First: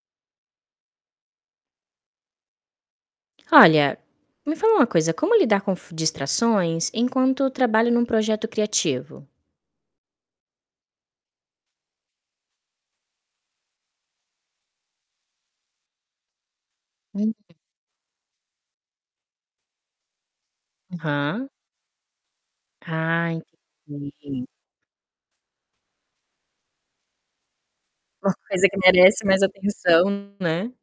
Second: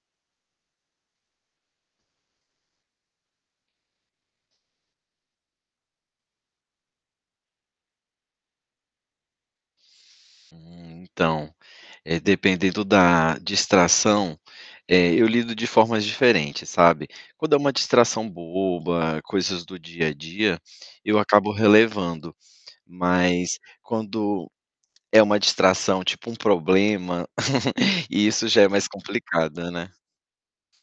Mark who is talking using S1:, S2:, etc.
S1: Olha, me fala uma coisa, como lidar com f distrações enquanto trabalho em um projeto criativo?
S2: Hum, então, dependendo da distração, eh, eu lido de formas diferentes, sabe,
S1: Uhum.
S2: quando é uma distração boba, coisas do dia a dia, eu
S1: Aham.
S2: acabo relevando.
S1: Ah,
S2: Mas
S1: entendi.
S2: quando é uma distração, tipo, um problema,
S1: Uma
S2: isso já
S1: coisa
S2: é
S1: que
S2: mais
S1: merece mais
S2: complicado, né?
S1: atenção, né?